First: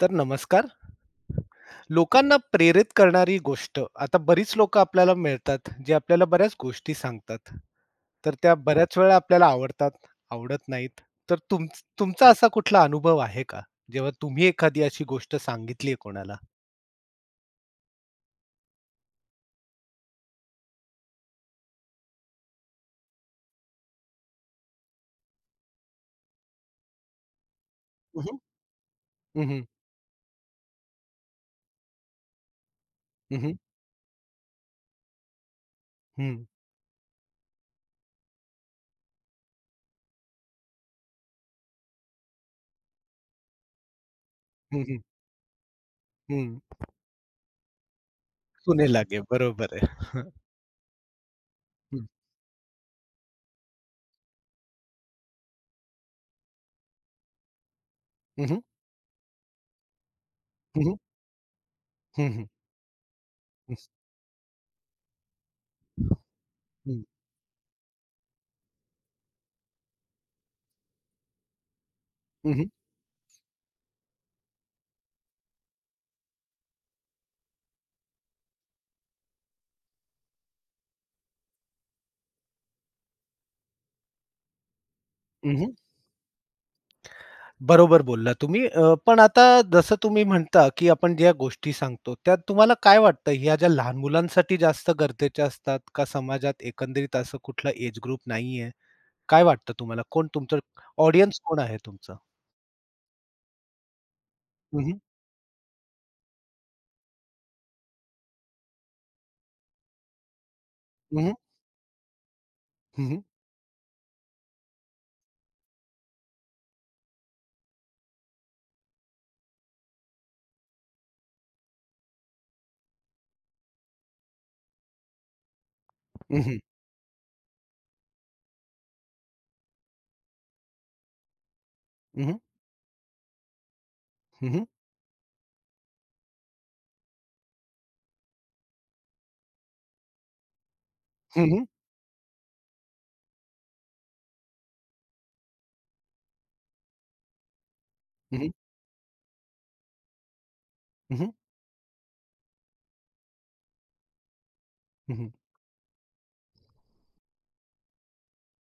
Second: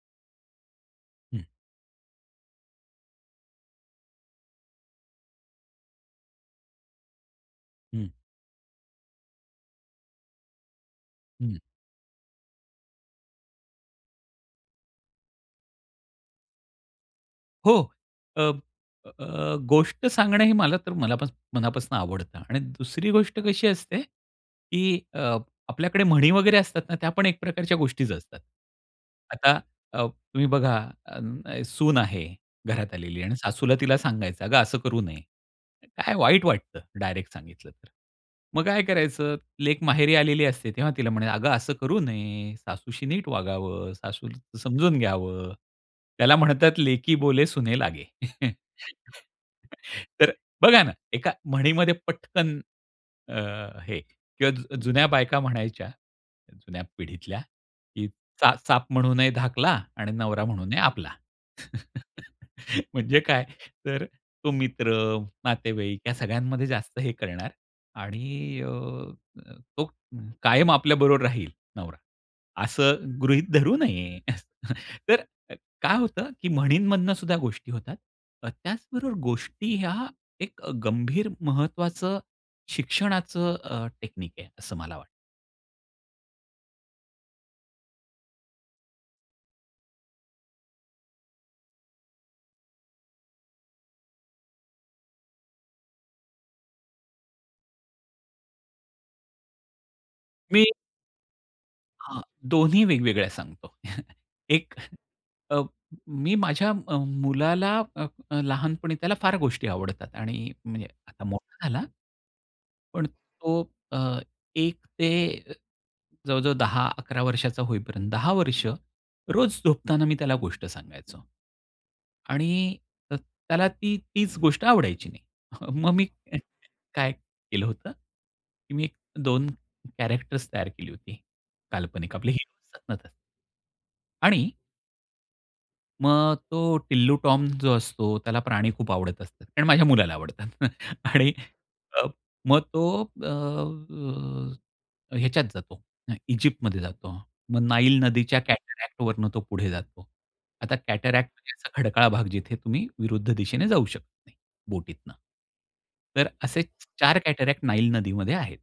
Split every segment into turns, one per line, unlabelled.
तर नमस्कार.
हं.
लोकांना प्रेरित करणारी गोष्ट. आता बरीच लोकं आपल्याला मिळतात, जे आपल्याला बऱ्याच गोष्टी सांगतात.
हं.
तर त्या बऱ्याच वेळा आपल्याला आवडतात, आवडत नाहीत. तर
हं.
तुम तुमचा असा कुठला अनुभव आहे का? जेव्हा तुम्ही एखादी अशी गोष्ट सांगितली आहे कोणाला?
हो. अब अ, गोष्ट सांगणं हे मला तर मलापास मनापासून आवडतं आणि दुसरी गोष्ट कशी असते, की अ, आपल्याकडे म्हणी वगैरे असतात ना त्या पण एक प्रकारच्या गोष्टीचं
हं, हं.
असतात.
हं,
आता
हं.
अ, तुम्ही बघा, अ, सून आहे घरात आलेली आणि
हं, हं.
सासूला तिला सांगायचं, "अगं, असं करू नये." काय वाईट
हं.
वाटतं डायरेक्ट सांगितलं तर, मग काय करायचं? लेक माहेरी आलेली असते तेव्हा तिला म्हणायचं, "अगं, असं करू नये. सासूशी नीट वागावं. सासूला
हं,
समजून
हं.
घ्यावं." त्याला
हं.
म्हणतात, "लेकी बोले सुने लागे."
सुने लागे बरोबर आहे. हां
तर बघा ना, एका म्हणीमध्ये
हं.
पटकन अ, हे किंवा जू जुन्या बायका म्हणायच्या, जुन्या पिढीतल्या, की
हं,
चा
हं.
चाप म्हणून ही धाकला आणि नवरा म्हणून हे
हं, हं.
आपला.
हं, हं.
म्हणजे काय,
हं.
तर तो मित्र, नातेवाईक या सगळ्यांमध्ये जास्त
हं.
हे करणार. आणि अ, तो कायम आपल्याबरोबर राहील नवरा,
हं, हं.
असं गृहीत धरू नये. तर काय होतं, की म्हणींमधनं सुद्धा गोष्टी होतात. त्याचबरोबर गोष्टी ह्या, एक गंभीर महत्त्वाचं शिक्षणाचं अ, टेक्निक आहे असं मला वाटतं.
हं, हं. बरोबर बोलला तुम्ही अ, पण आता जसं तुम्ही म्हणता, की आपण ज्या गोष्टी सांगतो, त्यात तुम्हाला काय वाटतं? ह्या ज्या लहान मुलांसाठी जास्त गरजेच्या असतात का? समाजात एकंदरीत असं कुठलं एज ग्रुप नाहीये. काय वाटतं तुम्हाला? कोण तुमचं
मी.
ऑडियन्स कोण आहे तुमचं?
हा दोन्ही वेगवेगळ्या सांगतो. एक
हं, हं.
अ, मी माझ्या अ, मुलाला अ, अ, लहानपणी त्याला फार गोष्टी आवडतात आणि म्हणजे
हं,
आता
हं.
मोठा झाला. पण
हं, हं.
तो अ, एक ते जवळ-जवळ 10 11 वर्षाचा होईपर्यंत 10 वर्ष रोज झोपताना मी त्याला गोष्ट सांगायचो आणि अ, त्याला ती तीच गोष्ट आवडायची नाही. मग मी
हं, हं.
काय केलं होतं, की मी 2 कॅरेक्टर्स तयार केली होती, काल्पनिक
हं,
आपले
हं.
हिरो असतात नं तसे. आणि
हं, हं.
मग तो टिल्लू टॉम जो असतो, त्याला प्राणी खूप आवडत असतात कारण माझ्या मुलाला आवडतात आणि
हं, हं.
अ, मग तो अ, ह्याच्यात जातो, इजिप्तमध्ये जातो. मग नाईल नदीच्या
हं, हं.
कॅटरॅक्ट वरून तो पुढे जातो. आता
हं, हं.
कॅटरॅक्ट म्हणजे खडकाळ भाग जिथे तुम्ही विरुद्ध दिशेने जाऊ शकत नाही,
हं,
बोटीतनं.
हं.
तर असेच 4 कॅटरॅक्ट नाईल नदीमध्ये आहेत.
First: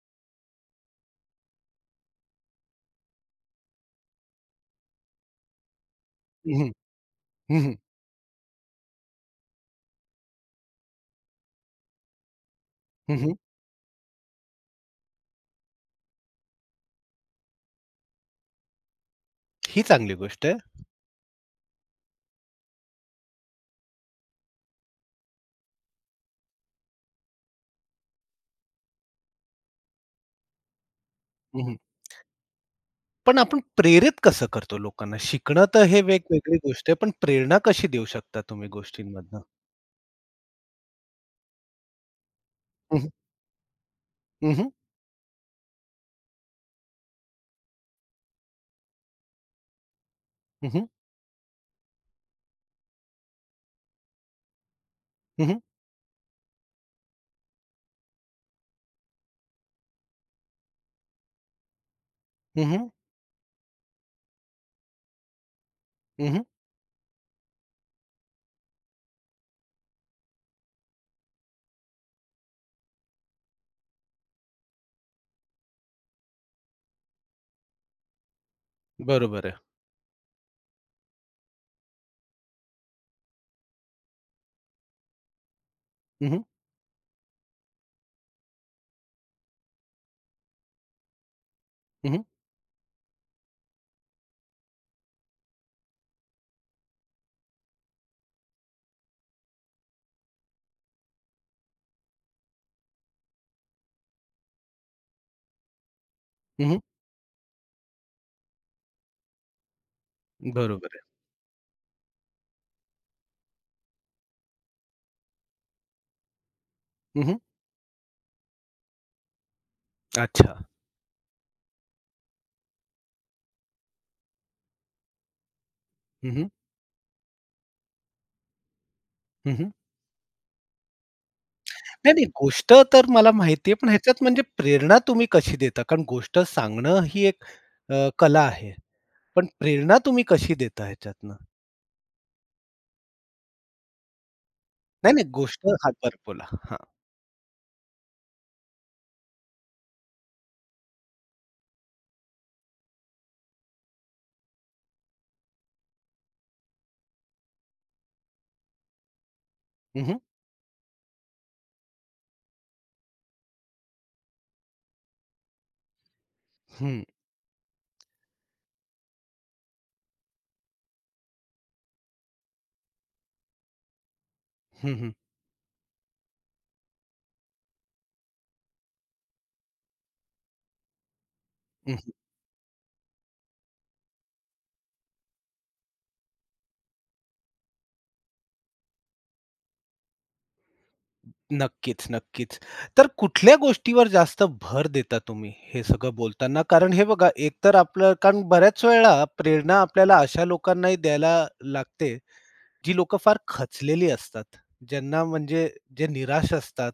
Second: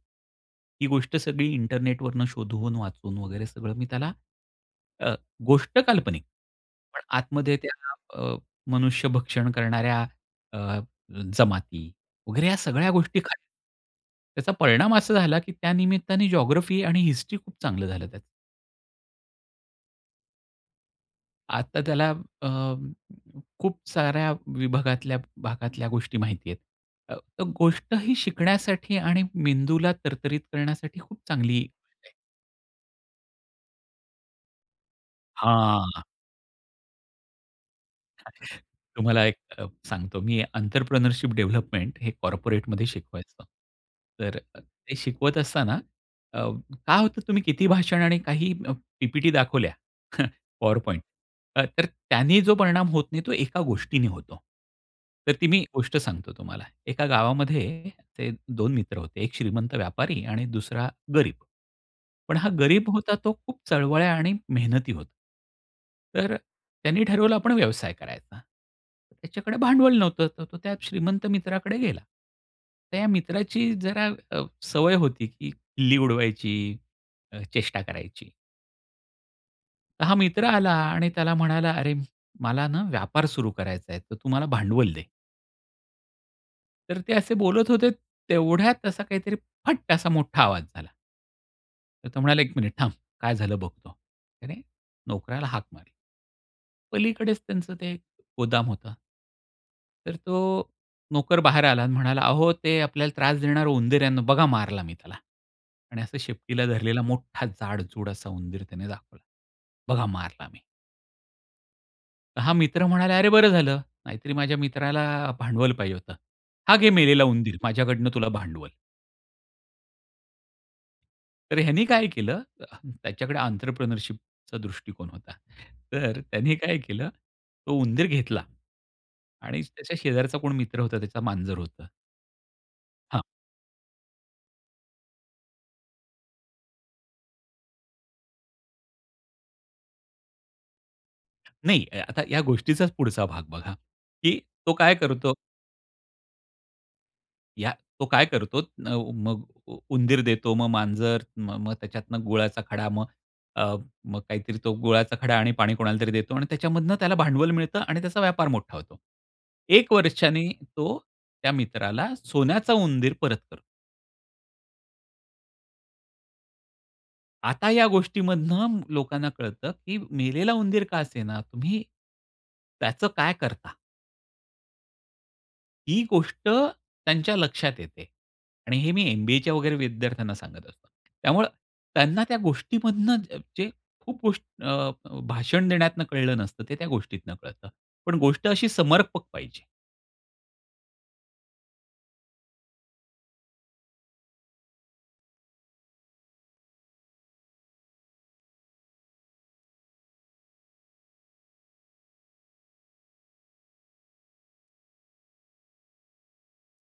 ही गोष्ट सगळी इंटरनेटवरून शोधून वाचून वगैरे सगळं मी त्याला, अ, गोष्ट काल्पनिक
हं, हं.
पण आतमध्ये
हं, हं.
त्या अ, मनुष्य भक्षण करणाऱ्या अ, जमाती वगैरे या सगळ्या
हं,
गोष्टी खऱ्या.
हं.
त्याचा परिणाम असा झाला, की त्या निमित्ताने जिओग्राफी आणि हिस्ट्री खूप चांगलं झालं त्याचं.
ही चांगली गोष्ट आहे.
आता त्याला अ, खूप साऱ्या विभागातल्या भागातल्या गोष्टी माहिती आहेत. अ, तर गोष्ट ही शिकण्यासाठी आणि मेंदूला तरतरीत करण्यासाठी खूप
हं,
चांगली
हं.
[unintelligible]
पण आपण प्रेरित कसं करतो लोकांना? शिकणं तर
हां.
हे वेगवेगळी गोष्ट आहे, पण प्रेरणा कशी देऊ शकता
[unintelligible]
तुम्ही
तुम्हाला एक
गोष्टींमधनं?
अ, सांगतो मी एंटरप्रेन्योरशिप डेव्हलपमेंट हे कॉर्पोरेटमध्ये
हं, हं.
शिकवायचो. तर
हं,
अ,
हं.
ते शिकवत असताना अ, काय होतं तुम्ही किती भाषण आणि काही पी-पी-टी दाखवल्या
हं, हं.
PowerPoint तर त्यांनी जो परिणाम होत नाही तो एका गोष्टीने होतो. तर
हं,
ती
हं.
मी गोष्ट सांगतो तुम्हाला. एका गावामध्ये असे 2 मित्र होते एक श्रीमंत व्यापारी आणि दुसरा गरीब, पण हा
हं, हं.
गरीब होता तो खूप चळवळ्या आणि मेहनती होता.
हं,
तर
हं.
त्यांनी ठरवलं आपण व्यवसाय करायचा. त्याच्याकडे भांडवल नव्हतं तर तो त्या श्रीमंत मित्राकडे गेला. तर या मित्राची जरा अ, सवय होती, की खिल्ली उडवायची, अ, चेष्टा करायची.
बरोबर आहे.
हा मित्र आला आणि त्याला म्हणाला, अरे, मला ना व्यापार सुरु करायचा आहे, तर तू मला भांडवल दे.
हं, हं.
तर ते असे बोलत होते, तेवढ्यात असा काहीतरी फट असा मोठा आवाज झाला. तर
हं,
तो
हं.
म्हणाला, "1 मिनिट थांब, काय झालं बघतो." त्याने नोकऱ्याला हाक मारली. पलीकडेच त्यांचं ते गोदाम होतं. तर तो नोकर बाहेर आला आणि म्हणाला, "अहो, ते आपल्याला त्रास देणार उंदीर आहे ना, बघा मारला मी त्याला." आणि असं शेपटीला
हं, हं.
धरलेला मोठा जाडजूड असा उंदीर त्याने दाखवला. "बघा मारला मी."
बरोबर आहे.
हा मित्र म्हणाला, "अरे, बरं झालं नाहीतरी माझ्या मित्राला अ, भांडवल पाहिजे होतं. हा घे
हं,
मेलेला
हं.
उंदीर माझ्याकडनं तुला भांडवल."
अच्छा.
तर ह्यांनी काय केलं त्याच्याकडे ऑन्ट्रप्रनरशिपचा दृष्टिकोन होता. तर
हं, हं.
त्यांनी काय केलं? तो उंदीर घेतला.
हं,
आणि
हं.
त्याच्या शेजारचा कोण मित्र होता? त्याचा मांजर होत.
नाही, नाही. गोष्ट तर
हां.
मला माहिती आहे, पण ह्याच्यात म्हणजे प्रेरणा तुम्ही कशी देता? कारण गोष्ट सांगणं ही एक अ, कला आहे. पण प्रेरणा तुम्ही कशी देता ह्याच्यातनं?
नाही, या आता या गोष्टीचाच पुढचा भाग बघा, की तो काय
नाही, नाही,
करतो?
गोष्ट हां, बरं बोला. हां.
या तो काय करतो नव मग उंदीर देतो, मग मांजर म मग त्याच्यातन गुळाचा खडा, मग अ, मग काहीतरी तो गुळाचा खडा आणि पाणी कोणालातरी देतो आणि त्याच्यामधनं त्याला भांडवल मिळतं आणि त्याचा व्यापार मोठा होतो. 1
हं, हं.
वर्षांनी, तो त्या मित्राला सोन्याचा उंदीर परत करतो.
हं.
आता या गोष्टीमधनं, लोकांना कळतं, की मेलेला उंदीर का असेना, तुम्ही त्याचं काय करता?
हं, हं.
ही गोष्ट त्यांच्या लक्षात येते. आणि हे मी एम-बी-एच्या वगैरे विद्यार्थ्यांना सांगत असतो. त्यामुळे
हं, हं.
त्यांना, त्या गोष्टीमधून जे खूप गोष्ट अ, अ, भाषण देण्यातून कळलं नसतं, ते त्या गोष्टीतून कळतं. पण गोष्ट अशी समर्पक पाहिजे.
नक्कीच, नक्कीच. तर कुठल्या गोष्टीवर जास्त भर देता तुम्ही, हे सगळं बोलताना? कारण हे बघा, एक तर आपलं कारण बऱ्याच वेळेला प्रेरणा आपल्याला, अशा लोकांनाही द्यायला लागते जी लोकं फार खचलेली असतात. ज्यांना म्हणजे जे निराश असतात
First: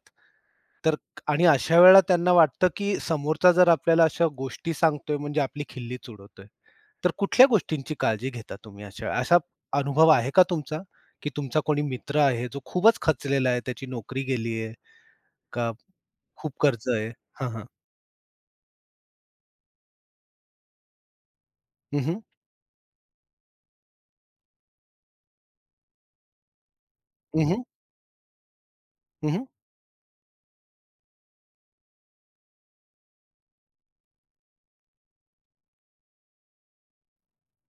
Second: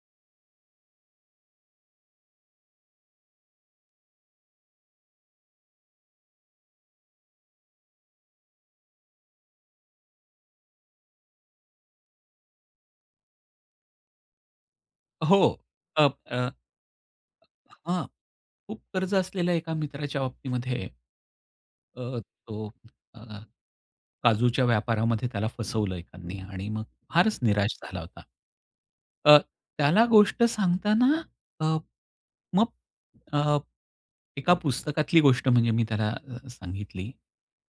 तर आणि अशा वेळेला, त्यांना वाटतं की समोरचा, जर आपल्याला अशा गोष्टी सांगतोय म्हणजे आपली खिल्लीच उडवतोय. तर कुठल्या गोष्टींची काळजी घेता तुम्ही? अशा असा अनुभव आहे का तुमचा? की तुमचा कोणी मित्र आहे? जो खूपच खचलेला आहे, त्याची नोकरी गेली आहे,
हो.
का
अ, अ
खूप खर्च आहे? हां. हां.
हां. खूप कर्ज असलेल्या एका मित्राच्या बाबतीमध्ये,
हं,
अ,
हं.
तो अ, काजूच्या व्यापारामध्ये त्याला फसवलं एकानी आणि मग फारच
हं, हं.
निराश झाला होता.
हं,
अ,
हं.
त्याला गोष्ट सांगताना अ, मग अ, एका पुस्तकातली गोष्ट म्हणजे मी, त्याला अ, सांगितली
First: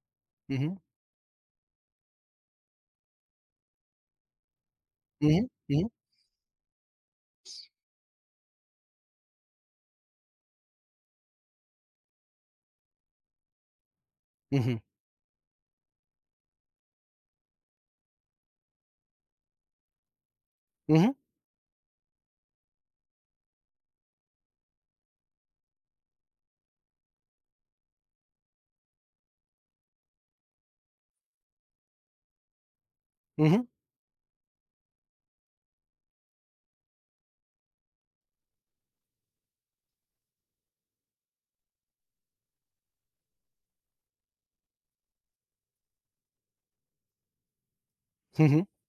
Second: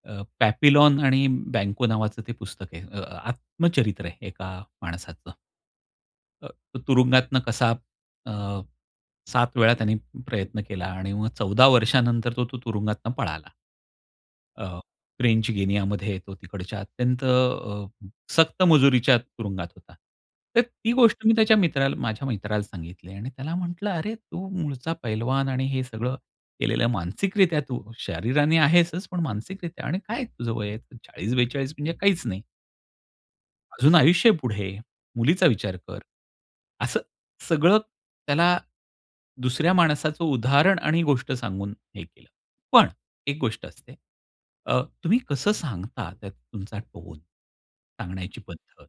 अ,
हं, हं.
"पॅपीलॉन आणि बँको" नावाचं ते पुस्तक आहे, अ, आत्मचरित्र आहे एका
हं,
माणसाचं.
हं. हं, हं.
अ, तुरुंगातून कसा अ, 7 वेळा त्यांनी प्रयत्न केला आणि मग, 14 वर्षानंतर तो तू तुरुंगातून पळाला.
हं, हं.
अ, फ्रेंच गिनियामध्ये तो तिकडच्या अत्यंत अ, सक्त मजुरीच्या तुरुंगात होता. तर, ती
हं, हं.
गोष्ट मी त्याच्या मित्राला माझ्या मित्राला सांगितली आणि त्याला म्हटलं, "अरे, तू मूळचा पैलवान आणि हे सगळं केलेलं मानसिकरित्या तू शरीराने आहेसच, पण मानसिकरित्या आणि काय तुझं वय आहे, 40-42 म्हणजे काहीच नाही."
हं, हं.
अजून आयुष्य आहे पुढे. मुलीचा विचार कर. असं सगळं त्याला दुसऱ्या माणसाचं उदाहरण आणि गोष्ट सांगून हे केलं. पण एक गोष्ट असते अ, तुम्ही कसं सांगता, त्यात तुमचा टोन, सांगण्याची
हं, हं.
पद्धत.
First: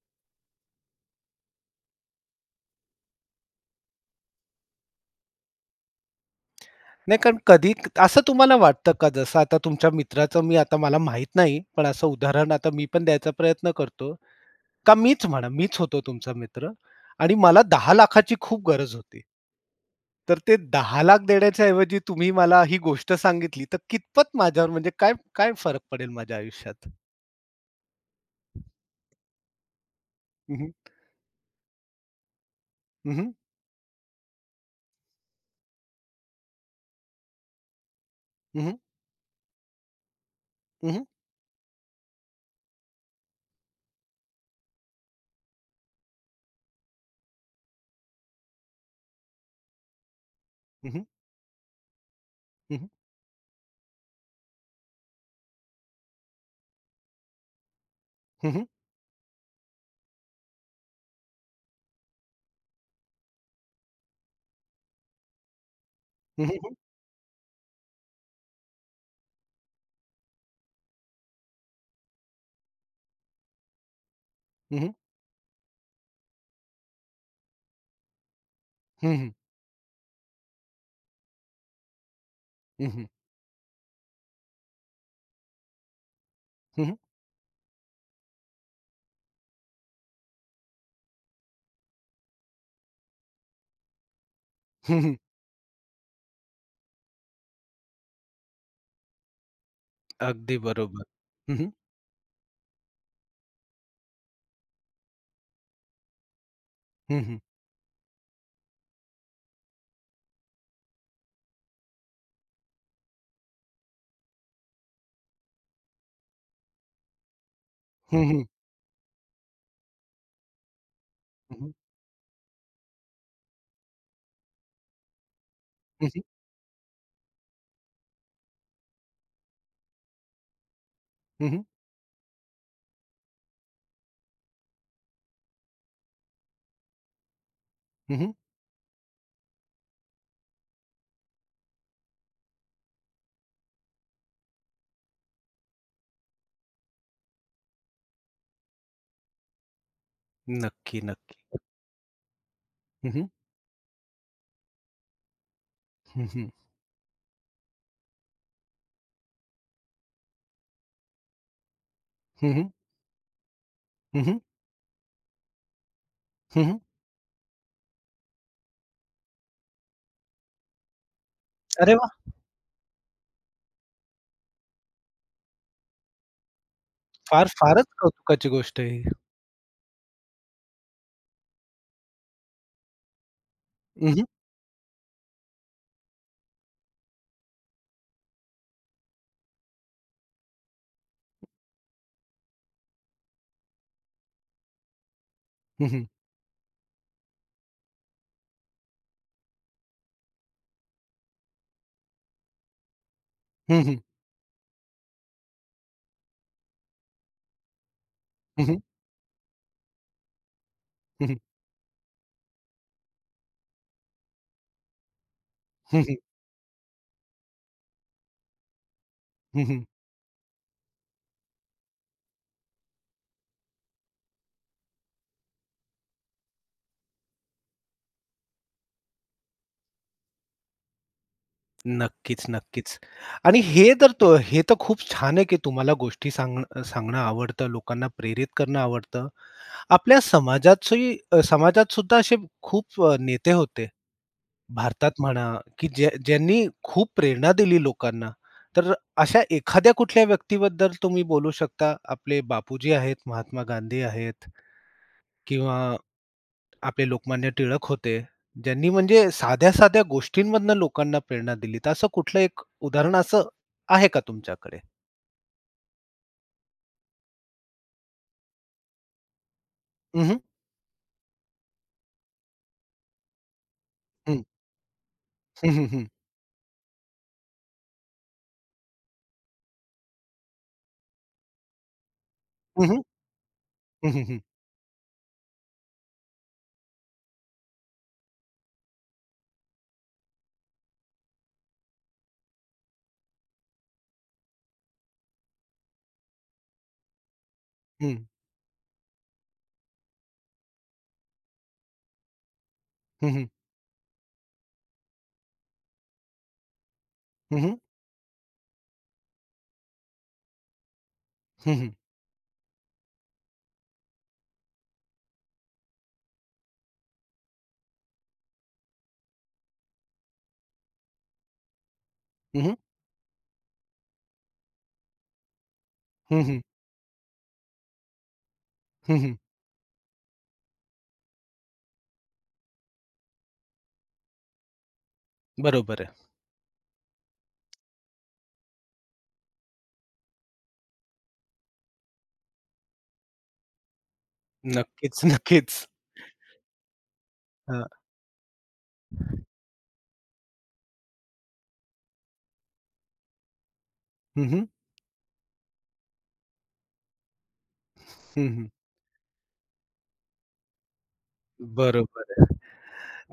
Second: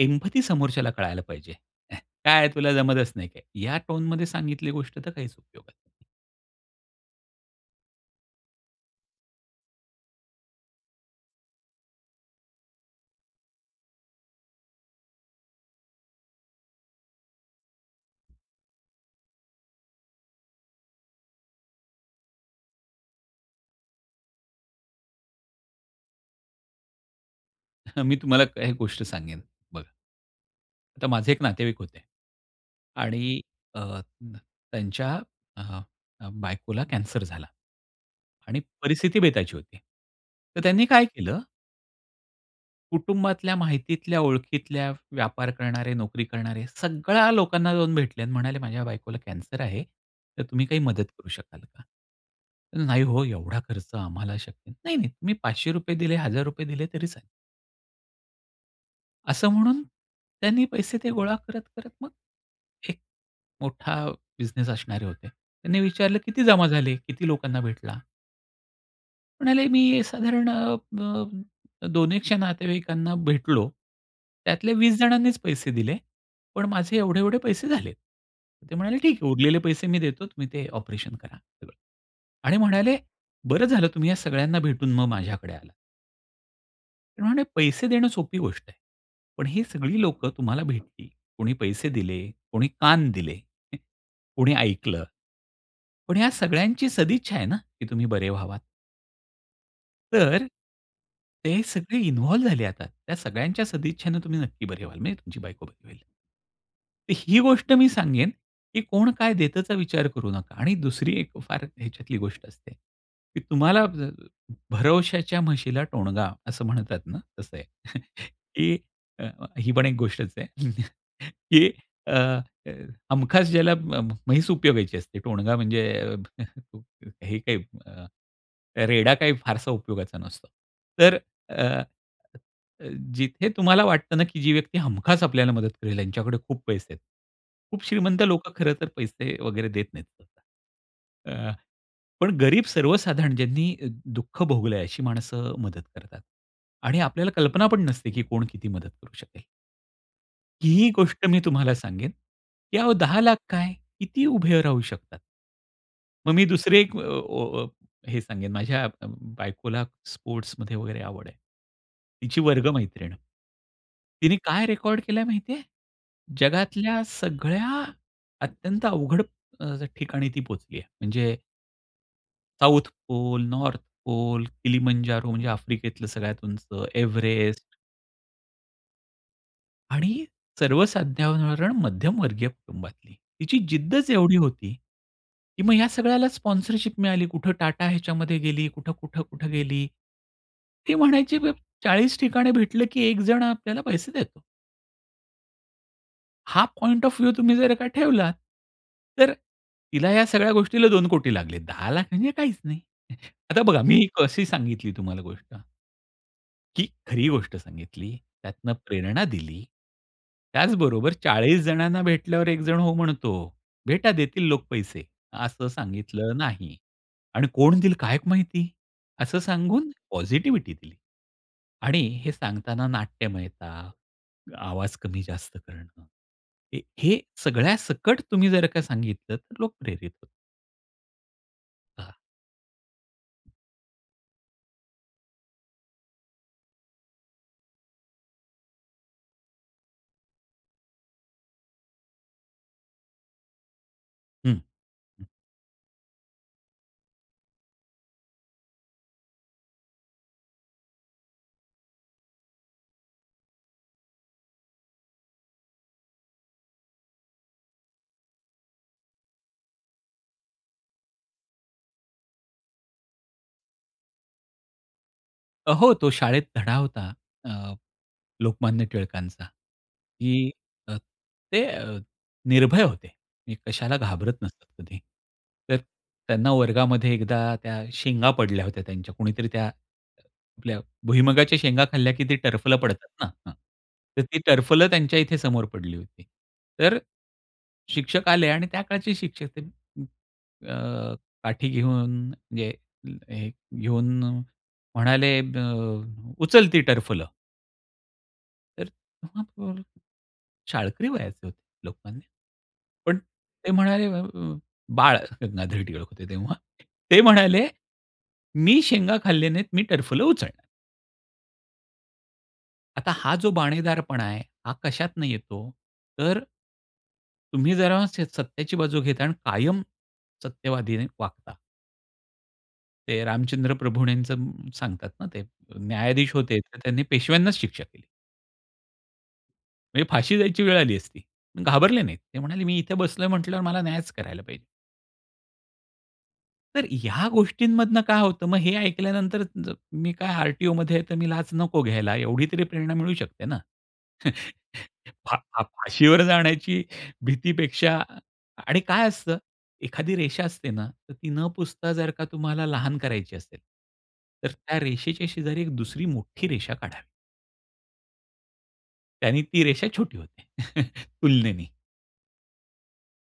एम्पथी समोरच्याला कळायला पाहिजे. "ह्या, काय आहे तुला जमतच नाही काय" ह्या टोनमध्ये सांगितली गोष्ट तर काहीच उपयोगात नाही.
नाही कारण कधी क असं तुम्हाला वाटतं का? जसं आता तुमच्या मित्राचं मी आता मला माहित नाही, पण असं उदाहरण आता मी पण द्यायचा प्रयत्न करतो. का मीच म्हणा मीच होतो तुमचा मित्र आणि मला 10 लाखाची खूप गरज होती. तर ते 10 लाख देण्याच्या ऐवजी तुम्ही मला ही गोष्ट सांगितली तर कितपत माझ्यावर म्हणजे काय, काय फरक पडेल माझ्या आयुष्यात?
मी तुम्हाला एक गोष्ट सांगेन, बघा
हं, हं.
तर माझे एक नातेवाईक होते.
हं, हं.
आणि अ, न त्यांच्या अ, अ बायकोला कॅन्सर झाला. आणि
हं, हं.
परिस्थिती बेताची होती. तर त्यांनी
हं,
काय
हं.
केलं? कुटुंबातल्या, माहितीतल्या, ओळखीतल्या, व्यापार करणारे, नोकरी करणारे सगळ्या लोकांना जाऊन भेटले आणि म्हणाले माझ्या बायकोला कॅन्सर आहे. तर तुम्ही काही
हं,
मदत
हं.
करू शकाल का?
हं, हं.
"नाही हो एवढा खर्च आम्हाला शक्य नाही." नाही, नाही तुम्ही ₹500 दिले, ₹1,000 दिले तरी चालेल.
हं, हं.
असं म्हणून त्यांनी पैसे ते गोळा करत-करत, मग एक मोठा बिझनेस असणारे होते. त्यांनी विचारलं, "किती
हं, हं,
जमा
हं.
झाले? किती लोकांना भेटला?" म्हणाले, मी साधारण अ, अ, दोन एकशे नातेवाईकांना भेटलो त्यातले
हं, हं.
20 जणांनीच पैसे दिले. पण माझे एवढे-एवढे पैसे झाले. ते म्हणाले,
हं,
"ठीक आहे,
हं.
उरलेले पैसे मी देतो, तुम्ही ते ऑपरेशन करा सगळं" आणि
हं,
म्हणाले,
हं.
"बरं झालं, तुम्ही या सगळ्यांना भेटून मग माझ्याकडे आलात."
हं, हं.
ते म्हणाले, "पैसे देणं सोपी गोष्ट आहे." पण ही सगळी लोकं तुम्हाला भेटली. कोणी पैसे दिले, कोणी कान दिले, कोणी
हं,
ऐकलं.
हं.
पण या सगळ्यांची सदिच्छा आहे ना, की तुम्ही बरे व्हावात. तर,
अगदी बरोबर. हं,
ते
हं.
सगळे इन्व्हॉल्व झाले. आता त्या सगळ्यांच्या सदिच्छेनं तुम्ही नक्की बरे व्हाल, म्हणजे तुमची बायको बरी होईल. तर
हं, हं.
ही गोष्ट मी सांगेन, की कोण काय देतचा विचार करू नका. आणि दुसरी एक फार ह्याच्यातली गोष्ट असते, की तुम्हाला "भरवशाच्या म्हशीला टोणगा" असं म्हणतात ना, तसं आहे.
हं, हं.
की अ, अ, ही पण एक गोष्टच आहे,
हं,
की
हं.
अ, हमखास ज्याला म्हैस उपयोगायची असते. टोणगा म्हणजे
हं, हं.
हे काही अ, रेडा, काही फारसा उपयोगाचा नसतो. तर
हं, हं.
अ, अ, जिथे तुम्हाला वाटतं ना, की जी व्यक्ती हमखास आपल्याला मदत करेल, त्यांच्याकडे खूप पैसे आहेत. खूप
हं,
श्रीमंत
हं.
लोकं खरं तर पैसे वगैरे देत नाहीत सहसा. अ, पण गरीब, सर्वसाधारण ज्यांनी दुःख भोगलं आहे, अशी माणसं मदत करतात. आणि आपल्याला कल्पना पण नसते, की कोण किती मदत करू शकेल. ही ही
नक्की,
गोष्ट मी
नक्की.
तुम्हाला सांगेन, की अहो
हं,
दहा
हं.
लाख काय किती ही उभे राहू शकतात.
हं,
मग मी
हं.
दुसरी एक ओ ओ ओ हे सांगेन. माझ्या अ, ब बायकोला स्पोर्टमध्ये वगैरे आवड आहे. तिची
हं,
वर्ग
हं.
मैत्रीण
हं,
तिने
हं.
काय रेकॉर्ड केलंय माहिती आहे?
हं, हं.
जगातल्या सगळ्या अत्यंत अवघड अ, स ठिकाणी ती पोहचली आहे, म्हणजे
अरे वाह!
South pole, north pole, Kilimanjaro, म्हणजे आफ्रिकेतलं सगळ्यात उंच,
फार
एव्हरेस्ट.
फारच कौतुकाची गोष्ट आहे ही.
आणि सर्वसाधारण मध्यमवर्गीय कुटुंबातली. तिची
हं,
जिद्दच
हं.
एवढी होती. की मग या सगळ्याला स्पॉन्सरशिप मिळाली. कुठे टाटा ह्याच्यामध्ये गेली कुठं-कुठं-कुठं गेली. ती म्हणायची, "ब 40 ठिकाणी भेटलं की एक जण आपल्याला पैसे देतो."
हं, हं.
हा पॉइंट ऑफ व्ह्यू तुम्ही जर का ठेवलात, तर तिला या सगळ्या गोष्टीला 2 कोटी लागले. 10 लाख म्हणजे काहीच नाही. आता
हं,
बघा
हं.
मी कशी सांगितली तुम्हाला गोष्ट. की खरी गोष्ट सांगितली,
हं,
त्यातनं
हं.
प्रेरणा दिली, त्याचबरोबर,
हं, हं.
"40 जणांना भेटल्यावर एकजण हो म्हणतो." "भेटा देतील लोक पैसे" असं
हं, हं.
सांगितलं नाही. आणि "कोण देईल काय क माहिती?" असं
हं, हं.
सांगून पॉझिटिव्हिटी दिली. आणि हे सांगताना नाट्यमयता, आवाज कमी-जास्त करणं, ह हे सगळ्यासकट तुम्ही जर का सांगितलं, तर लोक प्रेरित होत हां.
नक्कीच, नक्कीच आणि हे तर तो हे तर खूप छान आहे, की तुम्हाला गोष्टी सांग सांगणं आवडतं, लोकांना प्रेरित करणं आवडतं. आपल्या समाजाची समाजात सुद्धा असे खूप अ, नेते होते.
हं.
भारतात म्हणा, की ज्यां ज्यांनी खूप प्रेरणा दिली लोकांना. तर अशा एखाद्या कुठल्या व्यक्तीबद्दल तुम्ही बोलू शकता? आपले बापूजी आहेत, महात्मा गांधी आहेत किंवा आपले लोकमान्य टिळक होते. ज्यांनी म्हणजे साध्या-साध्या गोष्टींमधून लोकांना प्रेरणा दिली. तर असं कुठलं एक उदाहरण असं आहे का तुमच्याकडे?
अ, हो, तो शाळेत धडा होता. अ, लोकमान्य टिळकांचा,
हं, हं.
की अ, ते अ, निर्भय होते, ते कशाला घाबरत
हं.
नसतात कधी.
हं,
तर
हं, हं.
त्यांना वर्गामध्ये एकदा त्या शेंगा पडल्या होत्या त्यांच्या कोणीतरी त्या, आपल्या भूईमुंगच्या शेंगा खाल्ल्या, की ती टरफलं
हं, हं.
पडतात ना हां,
हं,
तर
हं,
ती
हं.
टरफलं त्यांच्या इथे समोर पडली होती. तर, शिक्षक आले आणि त्याकाळचे शिक्षक ते. अ, अ, काठी घेऊन म्हणजे हे घेऊन म्हणाले, "अ, उचल ती टरफलं."
हं.
तर [unintelligible] शाळकरी वयाचे होते लोकमान्य. पण
हं, हं.
ते म्हणाले अ, अ, अं, बाळ गंगाधर टिळक होते तेव्हा, ते
हं,
म्हणाले,
हं.
"मी शेंगा खाल्ले नाहीत. मी टर्फल उचलणार नाही."
हं, हं.
आता हा जो बाणेदारपणा आहे. हा कशातनं येतो? तर तुम्ही जरा स सत्याची बाजू घेता आणि कायम सत्यवादीने वागता.
हं, हं.
ते रामचंद्र प्रभुणेच सांगतात ना ते, अ, न्यायाधीश
हं,
होते
हं.
तर त्यांनी पेशव्यांनाच शिक्षा केली.
हं, हं.
म्हणजे फाशी जायची वेळ आली असती. घाबरले नाहीत. ते म्हणाले मी इथे बसलोय म्हटल्यावर मला न्यायच करायला पाहिजे.
बरोबर आहे.
तर ह्या गोष्टींमधनं काय होतं, मग हे ऐकल्यानंतर ज मी काय आर-टी-ओमध्ये आहे तर मी लाच नको घ्यायला एवढी तरी प्रेरणा मिळू शकते ना?
नक्कीच
फा फा
नक्कीच.
फाशीवर जाण्याची भीतीपेक्षा
हां.
आणि काय असतं एखादी रेषा असते ना, तर ती न पुसता जर का तुम्हाला लहान करायची असेल.
हं,
तर
हं.
त्या रेषेच्या शेजारी एक दुसरी मोठी रेषा काढा.
हं, हं.
त्यानी ती रेषा छोटी होते, तुलनेने.
बरोबर आहे.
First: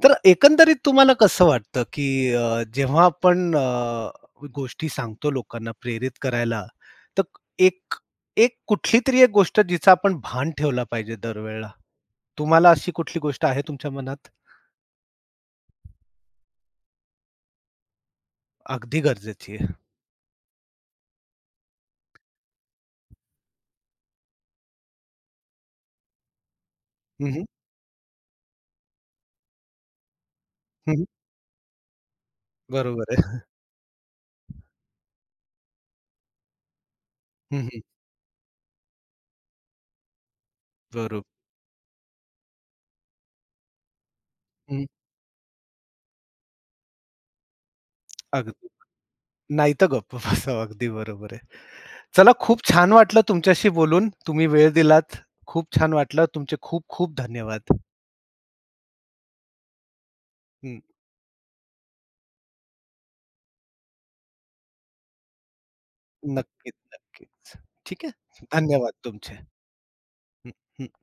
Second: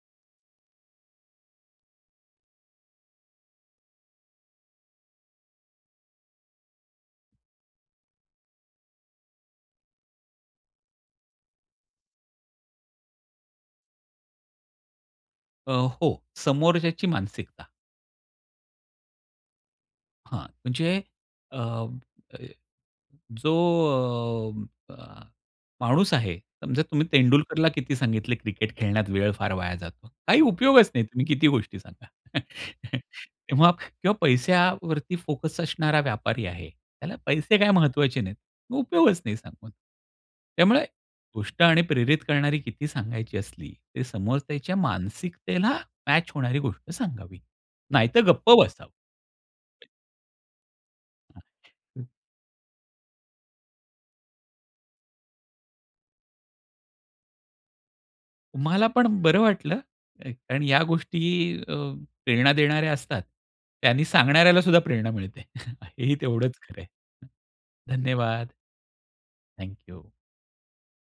तर एकंदरीत तुम्हाला कसं वाटतं, की अ, जेव्हा आपण अ, गोष्टी सांगतो लोकांना प्रेरित करायला, तर एक, एक कुठलीतरी एक गोष्ट जिचं आपण भान ठेवलं पाहिजे दर वेळेला, तुम्हाला अशी कुठली गोष्ट आहे तुमच्या मनात?
अ, हो समोरच्याची मानसिकता.
अगदी गरजेची आहे.
हां, म्हणजे अ, जो अ, माणूस आहे, समजा तुम्ही
हं, हं.
तेंडुलकरला किती सांगितले क्रिकेट खेळण्यात वेळ फार वाया जातो. काही उपयोगच
हं,
नाही
हं.
तुम्ही किती गोष्टी सांगा.
बरोबर आहे.
तेव्हा किंवा पैश्यावरती फोकस असणारा व्यापारी आहे. त्याला
हं,
"पैसे काही
हं.
महत्वाचे नाहीत" उपयोगच नाही सांगून. त्यामुळे
बरोब
गोष्ट आणि प्रेरित करणारी किती सांगायची असली ते समोरच्याच्या
हं
मानसिकतेला मॅच होणारी गोष्ट सांगावी नाहीतर गप्प
अगदी.
बसावं.
नाही तर गप्प बसावं अगदी बरोबर आहे.
हां, हे, हं.
चला खूप छान वाटलं तुमच्याशी बोलून, तुम्ही वेळ दिलात. खूप छान वाटलं. तुमचे खूप-खूप धन्यवाद.
मला पण बरं वाटलं, कारण
हं.
या गोष्टी अ, प्रेरणा देणाऱ्या असतात. त्यांनी सांगणाऱ्याला सुद्धा प्रेरणा मिळते हे ही तेवढंच
नक्कीच,
खरं आहे.
नक्कीच. ठीक आहे.
धन्यवाद.
धन्यवाद तुमचे. हं,
थँक यू.
हं